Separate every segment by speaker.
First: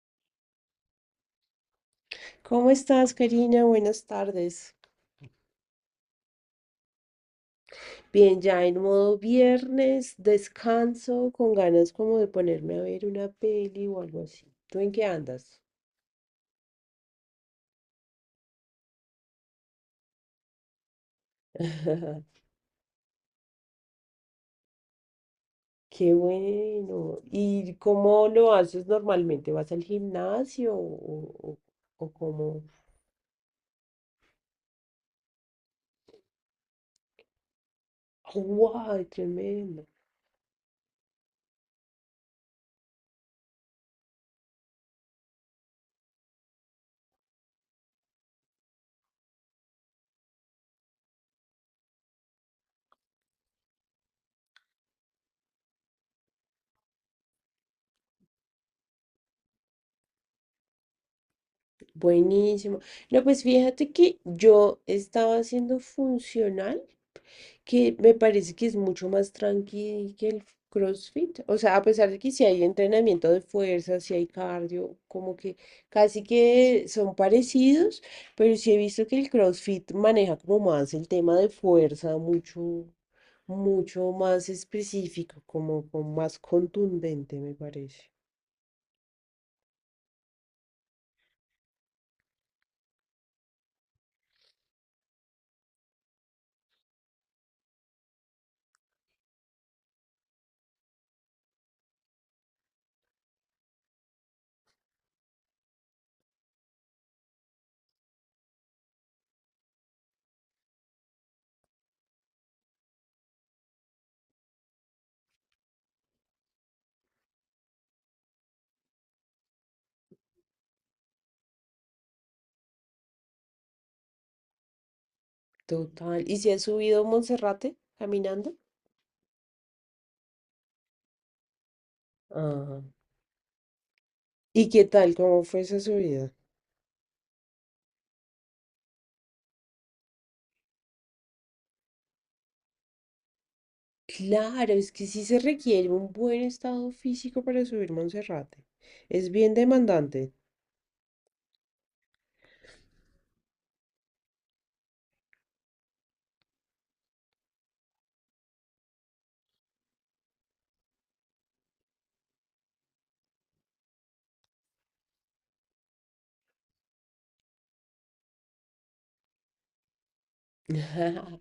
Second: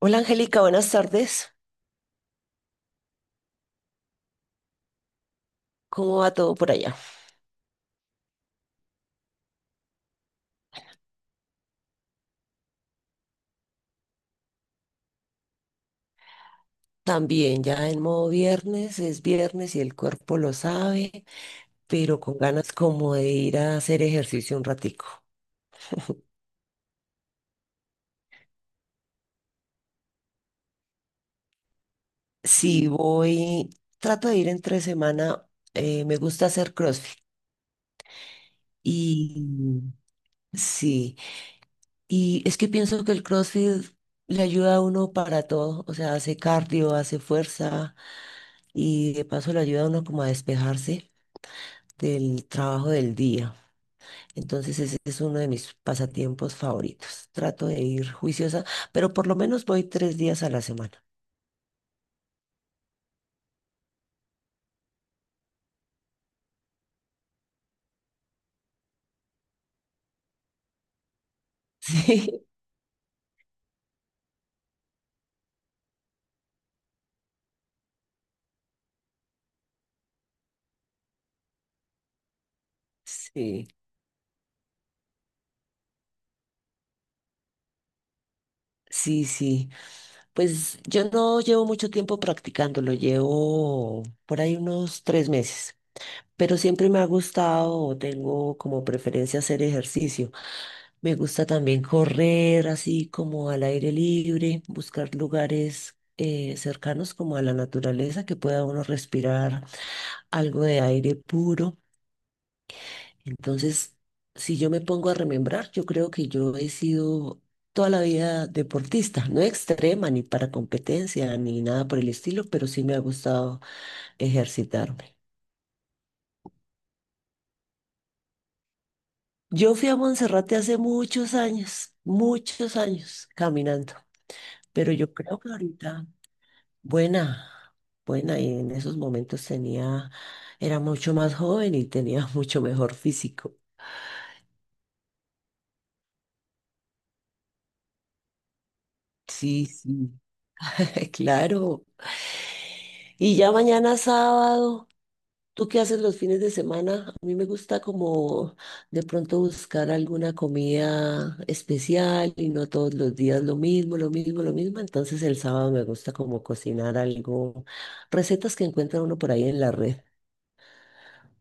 Speaker 1: Hola Angélica, buenas tardes.
Speaker 2: ¿Cómo estás, Karina? Buenas tardes.
Speaker 1: ¿Cómo va todo por allá?
Speaker 2: Bien, ya en modo viernes, descanso, con ganas como de ponerme a ver una peli o algo así. ¿Tú en qué andas?
Speaker 1: También ya en modo viernes, es viernes y el cuerpo lo sabe, pero con ganas como de ir a hacer ejercicio un ratico.
Speaker 2: Qué bueno. ¿Y cómo lo haces normalmente? ¿Vas al gimnasio o cómo?
Speaker 1: Si voy, trato de ir entre semana, me gusta hacer CrossFit.
Speaker 2: ¡Wow! Tremendo.
Speaker 1: Y sí, y es que pienso que el CrossFit le ayuda a uno para todo, o sea, hace cardio, hace fuerza y de paso le ayuda a uno como a despejarse del trabajo del día. Entonces ese es uno de mis pasatiempos favoritos. Trato de ir juiciosa, pero por lo menos voy 3 días a la semana.
Speaker 2: Buenísimo. No, pues fíjate que yo estaba haciendo funcional, que me parece que es mucho más tranqui que el CrossFit. O sea, a pesar de que si hay entrenamiento de fuerza, si hay cardio, como que casi que son parecidos, pero sí he visto que el CrossFit maneja como más el tema de fuerza,
Speaker 1: Sí, sí,
Speaker 2: mucho más específico, como más contundente, me parece.
Speaker 1: sí. Pues yo no llevo mucho tiempo practicándolo, llevo por ahí unos 3 meses, pero siempre me ha gustado o tengo como preferencia hacer ejercicio. Me gusta también correr así como al aire libre, buscar lugares cercanos como a la naturaleza que pueda uno respirar algo de aire puro. Entonces, si yo me pongo a remembrar, yo creo que yo he sido toda la vida deportista, no extrema ni para competencia ni nada por el estilo, pero sí me ha gustado ejercitarme.
Speaker 2: Total. ¿Y si has subido Monserrate caminando?
Speaker 1: Yo fui a Monserrate hace muchos
Speaker 2: Ah.
Speaker 1: años caminando,
Speaker 2: ¿Y qué
Speaker 1: pero yo
Speaker 2: tal?
Speaker 1: creo
Speaker 2: ¿Cómo
Speaker 1: que
Speaker 2: fue esa
Speaker 1: ahorita,
Speaker 2: subida?
Speaker 1: buena, buena, y en esos momentos tenía, era mucho más joven y tenía mucho mejor físico.
Speaker 2: Claro, es que sí se requiere un buen estado físico para subir Monserrate. Es bien
Speaker 1: Sí, sí,
Speaker 2: demandante.
Speaker 1: claro. Y ya mañana sábado, ¿tú qué haces los fines de semana? A mí me gusta como de pronto buscar alguna comida especial y no todos los días lo mismo, lo mismo, lo mismo. Entonces el sábado me gusta como cocinar algo, recetas que encuentra uno por ahí en la red.
Speaker 2: Ajá.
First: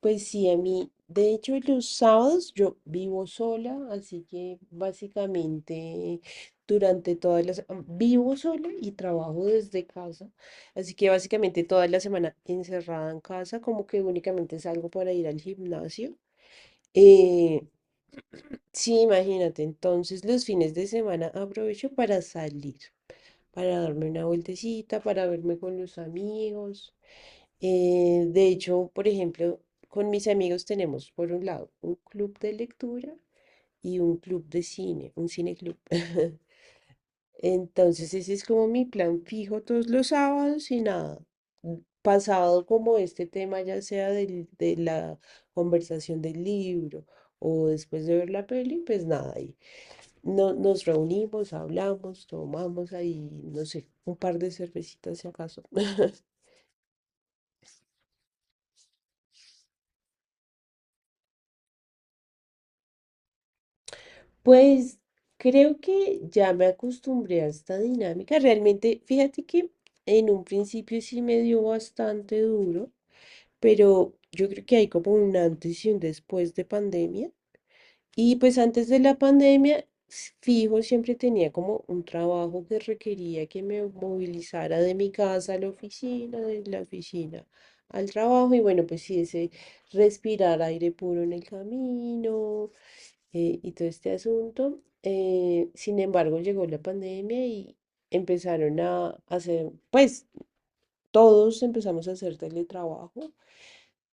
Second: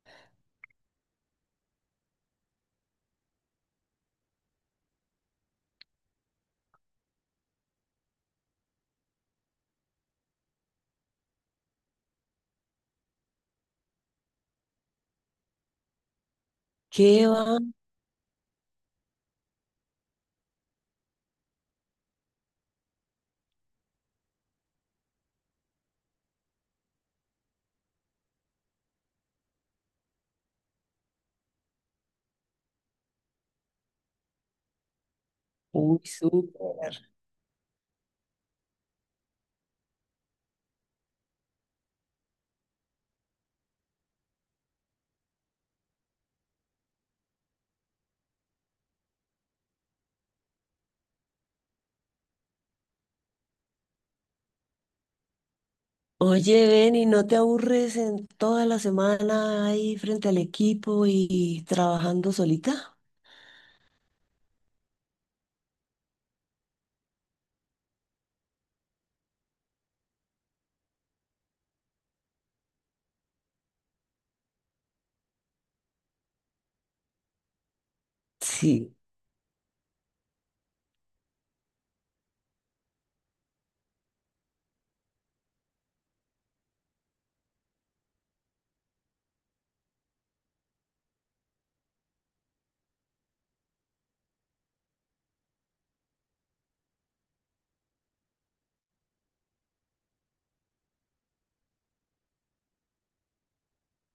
Speaker 2: Pues sí, a mí, de hecho, los sábados yo vivo sola, así que básicamente durante todas las... Vivo sola y trabajo desde casa, así que básicamente toda la semana encerrada en casa, como que únicamente salgo para ir al gimnasio.
Speaker 1: ¿Qué va?
Speaker 2: Eh, sí, imagínate, entonces los fines de semana aprovecho para salir, para darme una vueltecita, para verme con los amigos. De hecho, por ejemplo, con mis amigos tenemos, por un lado, un club de lectura y un club de cine, un cineclub.
Speaker 1: Uy, súper.
Speaker 2: Entonces, ese es como mi plan fijo todos los sábados y nada. Pasado como este tema, ya sea de la conversación del libro o después de ver la peli, pues nada, ahí. No, nos reunimos, hablamos, tomamos ahí, no sé, un par de cervecitas si acaso.
Speaker 1: Oye, ven y no te aburres en toda la semana ahí frente al equipo y trabajando solita.
Speaker 2: Pues creo que ya me acostumbré a esta dinámica. Realmente, fíjate que en un principio sí me dio bastante duro, pero yo creo que hay como un antes y un después de pandemia. Y pues antes
Speaker 1: Sí,
Speaker 2: de la pandemia, fijo, siempre tenía como un trabajo que requería que me movilizara de mi casa a la oficina, de la oficina al trabajo. Y bueno, pues sí, ese respirar aire puro en el camino y todo este asunto. Sin embargo, llegó la pandemia y empezaron a hacer, pues todos empezamos a hacer teletrabajo.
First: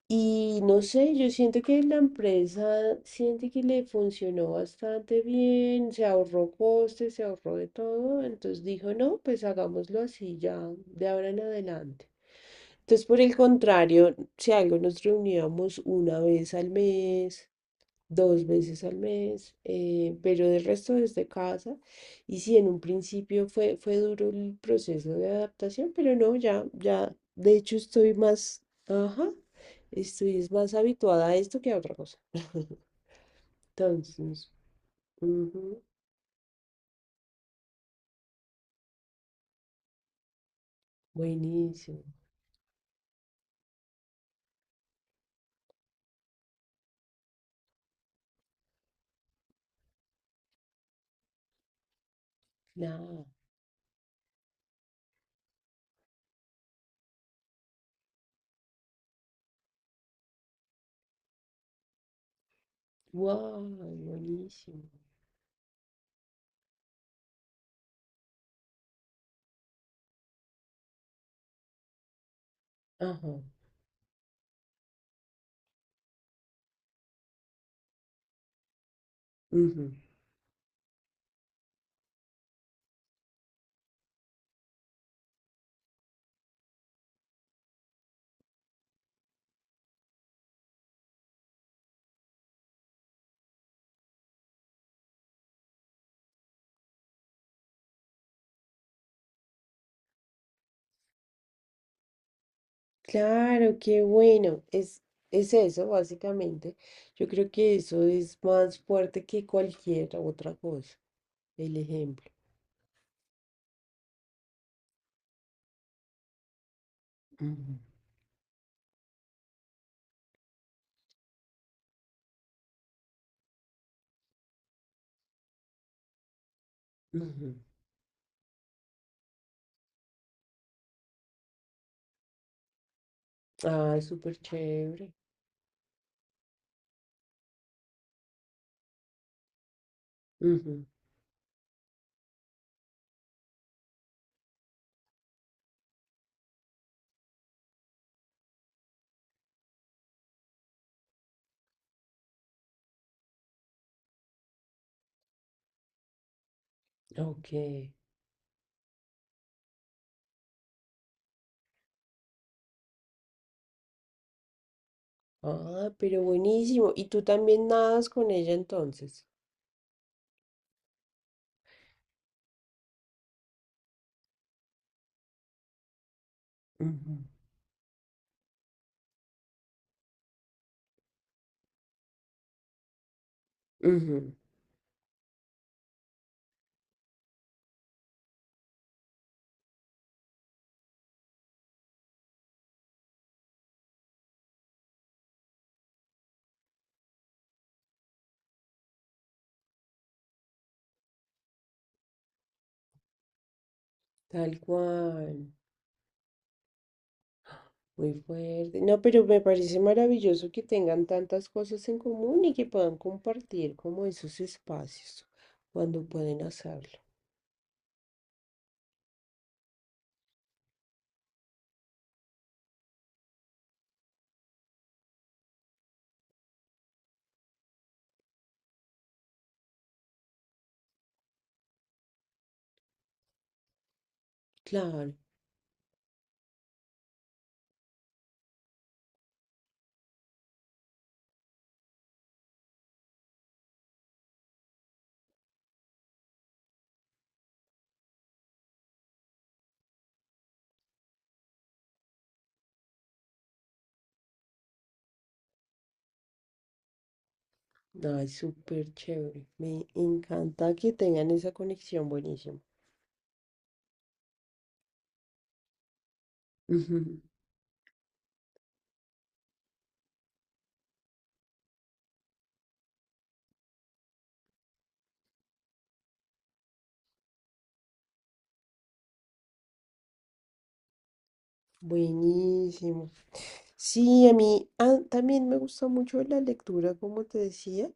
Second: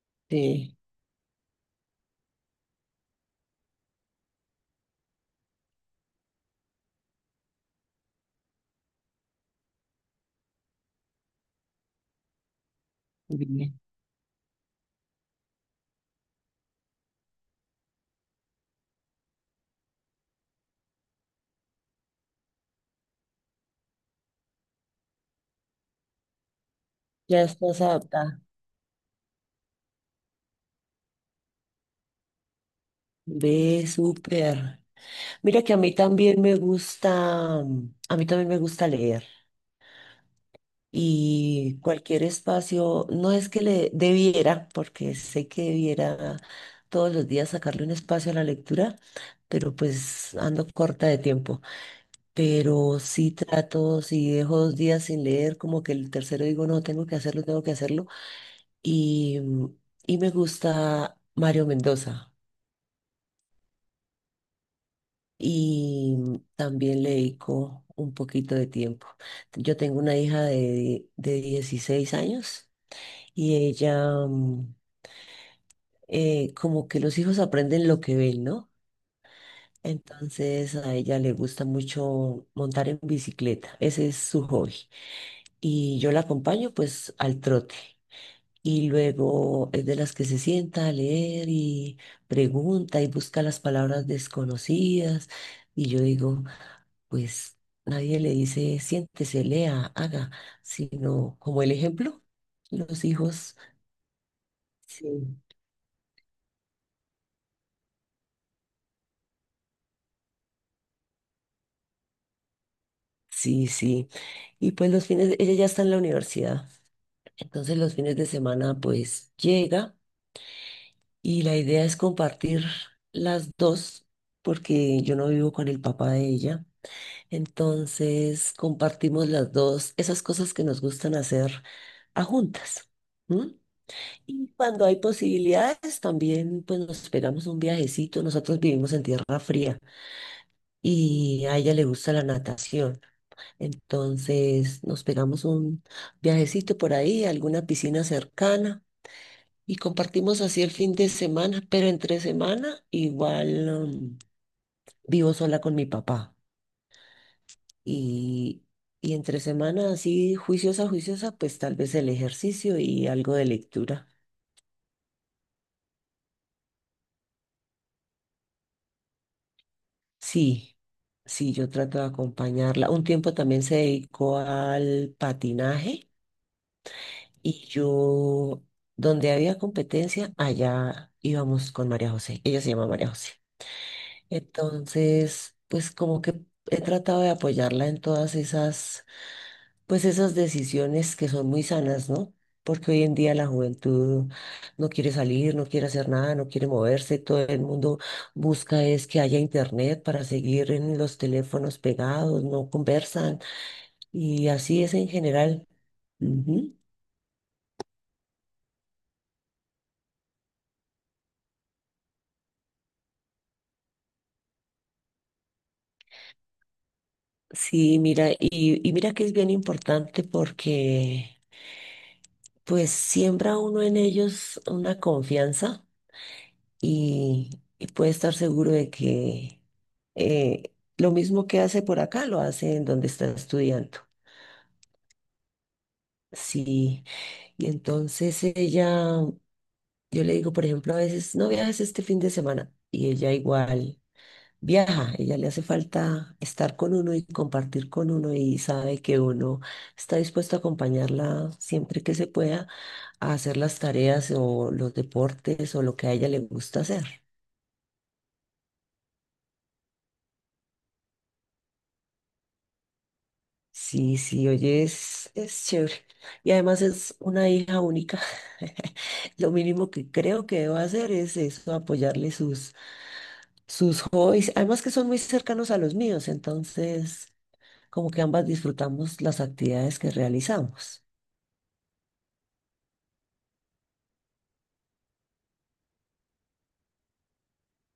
Speaker 2: Y
Speaker 1: sí.
Speaker 2: no sé, yo siento que la empresa siente que le funcionó bastante bien, se ahorró costes, se ahorró de todo, entonces dijo, no, pues hagámoslo así ya de ahora en adelante. Entonces, por el contrario, si algo nos reuníamos una vez al mes, dos veces al mes, pero del resto desde casa. Y sí, en un principio fue duro el proceso de adaptación, pero no, ya, ya,
Speaker 1: Ya
Speaker 2: de hecho
Speaker 1: estás
Speaker 2: estoy
Speaker 1: adaptada.
Speaker 2: más, ajá, estoy es más habituada a esto que a otra cosa.
Speaker 1: Ve,
Speaker 2: Entonces,
Speaker 1: súper. Mira que a
Speaker 2: ujú,
Speaker 1: mí también me gusta, a mí también me gusta leer y
Speaker 2: buenísimo,
Speaker 1: cualquier espacio, no es que le debiera, porque sé que debiera todos los días sacarle un espacio a la lectura, pero pues ando corta de tiempo. Pero
Speaker 2: claro,
Speaker 1: sí trato, si dejo 2 días sin leer, como que el tercero digo, no, tengo que hacerlo, tengo que hacerlo. Y, mm, y me gusta Mario Mendoza.
Speaker 2: wow, buenísimo.
Speaker 1: Y también le dedico un poquito de tiempo. Yo tengo una hija de, 16 años
Speaker 2: Ajá,
Speaker 1: y ella, como que los hijos aprenden lo que ven, ¿no?
Speaker 2: ujú.
Speaker 1: Entonces a ella le gusta mucho montar en bicicleta, ese es su hobby. Y yo la acompaño pues al trote. Y luego es de las que se sienta a leer y pregunta y busca las palabras desconocidas. Y yo digo, pues nadie le dice siéntese, lea, haga, sino como el ejemplo, los hijos,
Speaker 2: Claro, qué bueno.
Speaker 1: sí,
Speaker 2: Es eso, básicamente. Yo creo que eso es más fuerte que cualquier otra cosa. El ejemplo.
Speaker 1: sí, sí. Y pues los fines, ella ya está en la universidad, entonces
Speaker 2: Ujú,
Speaker 1: los fines de semana pues llega y la idea es compartir las dos, porque yo no vivo con el papá de ella.
Speaker 2: ujú.
Speaker 1: Entonces compartimos las dos, esas cosas que nos gustan hacer a juntas. ¿M?
Speaker 2: Ah, súper
Speaker 1: Y cuando hay
Speaker 2: chévere.
Speaker 1: posibilidades, también pues nos pegamos un viajecito. Nosotros vivimos en tierra fría
Speaker 2: Ujú,
Speaker 1: y a ella le gusta la natación. Entonces nos pegamos un viajecito por ahí, a alguna piscina cercana y compartimos así el fin de semana. Pero entre semana igual vivo sola con mi papá.
Speaker 2: ok.
Speaker 1: Y, y entre semana así juiciosa, juiciosa, pues tal vez el ejercicio y algo de lectura.
Speaker 2: Ah, pero buenísimo. ¿Y tú también nadas con ella entonces?
Speaker 1: Sí, sí, yo trato de acompañarla. Un tiempo también se dedicó al patinaje
Speaker 2: Ujú,
Speaker 1: y yo, donde había competencia, allá íbamos con María José. Ella se llama María José.
Speaker 2: ujú.
Speaker 1: Entonces, pues como que he tratado de apoyarla en todas esas pues esas decisiones que son muy sanas, ¿no? Porque hoy en día la juventud no quiere salir, no quiere hacer nada, no quiere moverse, todo el mundo busca es que haya internet para seguir en los teléfonos pegados, no conversan y
Speaker 2: Tal
Speaker 1: así es en
Speaker 2: cual.
Speaker 1: general. Ujú.
Speaker 2: Muy fuerte. No, pero me parece maravilloso que tengan tantas cosas en común y que puedan compartir como esos espacios cuando pueden hacerlo.
Speaker 1: Sí, mira, y mira que es bien importante porque pues siembra uno en ellos una confianza y, y puede estar seguro de que eh, lo mismo que hace por acá lo hace en donde está estudiando.
Speaker 2: Claro.
Speaker 1: Sí, y entonces ella, yo le digo, por ejemplo, a veces, no viajes este fin de semana y ella igual viaja, ella le hace falta estar con uno y compartir con uno y sabe que uno está dispuesto a acompañarla siempre que se pueda a hacer las tareas o los deportes o lo que a ella le gusta hacer.
Speaker 2: Ay, súper chévere. Me encanta que tengan esa conexión. Buenísimo.
Speaker 1: Sí, sí, oye, es chévere. Y además es
Speaker 2: Ujú.
Speaker 1: una hija única. Lo mínimo que creo que debo hacer es eso, apoyarle sus, sus hobbies. Además que son muy cercanos a los míos, entonces como que ambas disfrutamos las actividades que realizamos.
Speaker 2: Buenísimo. Sí, a mí también me gusta mucho la lectura, como te decía.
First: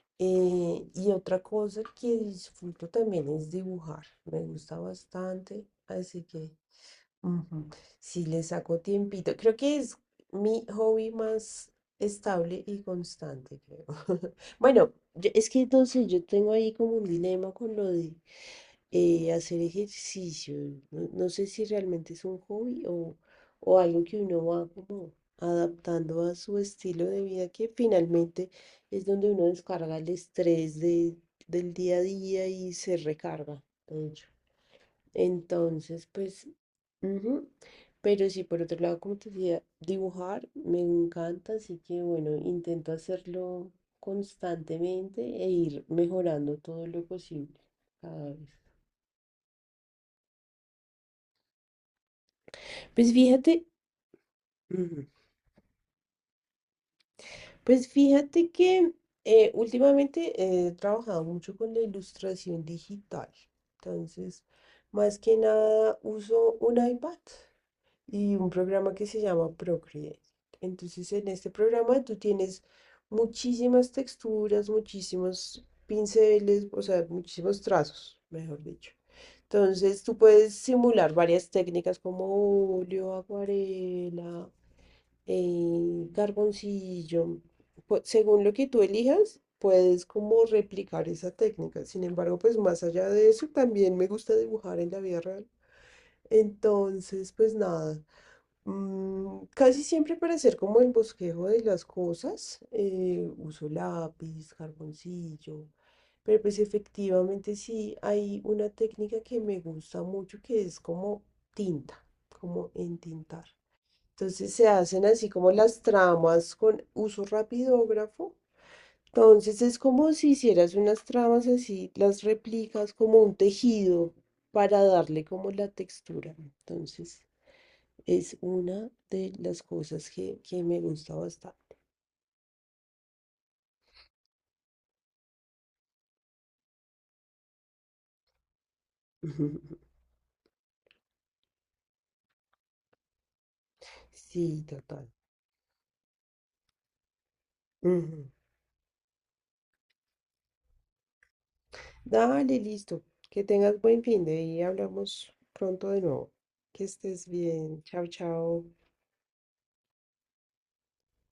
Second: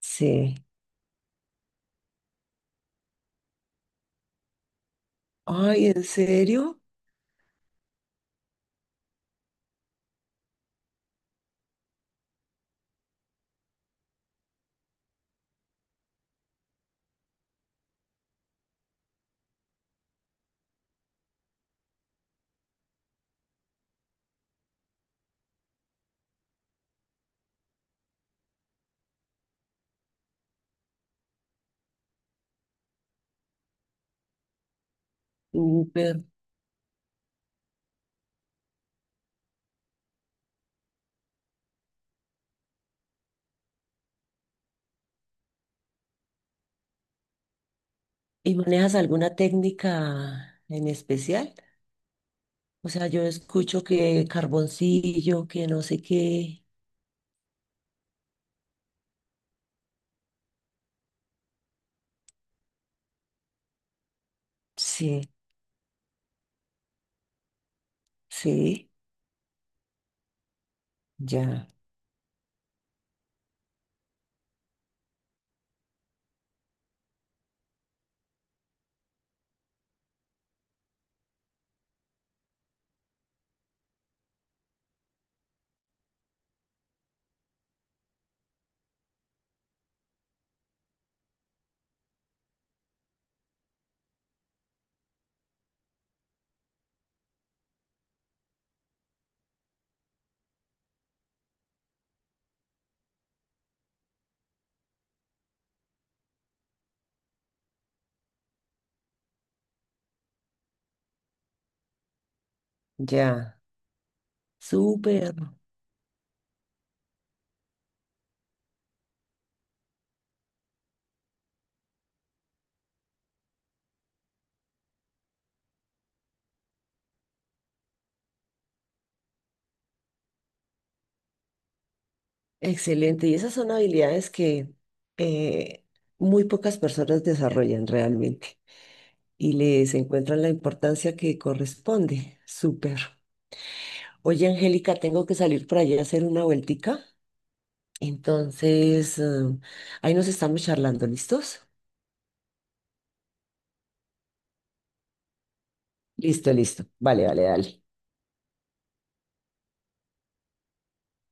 Speaker 1: Sí.
Speaker 2: Y otra cosa que disfruto también es dibujar. Me gusta bastante.
Speaker 1: Ay, ¿en
Speaker 2: Así que
Speaker 1: serio?
Speaker 2: ujú. Sí, le saco tiempito. Creo que es mi hobby más estable y constante, creo. Bueno, es que entonces yo tengo ahí como un dilema con lo de hacer ejercicio. No sé si realmente es un hobby o algo que uno va como adaptando a su estilo de vida, que finalmente es donde uno descarga el estrés del día a día y se recarga, de hecho. Entonces,
Speaker 1: Súper.
Speaker 2: pues ujú. Pero sí, por otro lado, como te decía, dibujar me encanta, así que bueno, intento hacerlo constantemente e ir mejorando todo lo posible cada vez.
Speaker 1: ¿Y manejas alguna técnica en especial? O sea,
Speaker 2: Pues
Speaker 1: yo
Speaker 2: fíjate,
Speaker 1: escucho que
Speaker 2: ujú,
Speaker 1: carboncillo, que no sé qué.
Speaker 2: pues fíjate que últimamente he trabajado mucho con la ilustración digital. Entonces, más
Speaker 1: Sí,
Speaker 2: que nada, uso un iPad y un
Speaker 1: sí,
Speaker 2: programa que se llama Procreate. Entonces, en este
Speaker 1: ya.
Speaker 2: programa tú tienes muchísimas texturas, muchísimos pinceles, o sea, muchísimos trazos, mejor dicho. Entonces, tú puedes simular varias técnicas como óleo, acuarela, carboncillo. Según lo que tú elijas, puedes como replicar esa técnica. Sin embargo, pues más allá de eso, también me gusta dibujar en la vida real. Entonces, pues nada, mm, casi siempre para hacer como el bosquejo de las cosas, uso lápiz, carboncillo, pero pues efectivamente sí hay una técnica que me gusta mucho, que es como tinta, como entintar.
Speaker 1: Ya,
Speaker 2: Entonces se hacen así
Speaker 1: súper,
Speaker 2: como las tramas con uso rapidógrafo. Entonces, es como si hicieras unas tramas así, las replicas como un tejido para darle como la textura. Entonces... Es una de las cosas que me gusta bastante.
Speaker 1: excelente. Y esas son habilidades que eh, muy pocas personas desarrollan realmente y les encuentran la importancia que corresponde. Súper. Oye,
Speaker 2: Sí,
Speaker 1: Angélica,
Speaker 2: total.
Speaker 1: tengo que salir por allá a hacer una vueltica.
Speaker 2: Ujú.
Speaker 1: Entonces, ahí nos estamos charlando, ¿listos?
Speaker 2: Dale, listo. Que tengas buen fin de y hablamos pronto de nuevo.
Speaker 1: Listo,
Speaker 2: Que
Speaker 1: listo. Vale,
Speaker 2: estés
Speaker 1: vale,
Speaker 2: bien.
Speaker 1: dale.
Speaker 2: Chao, chao.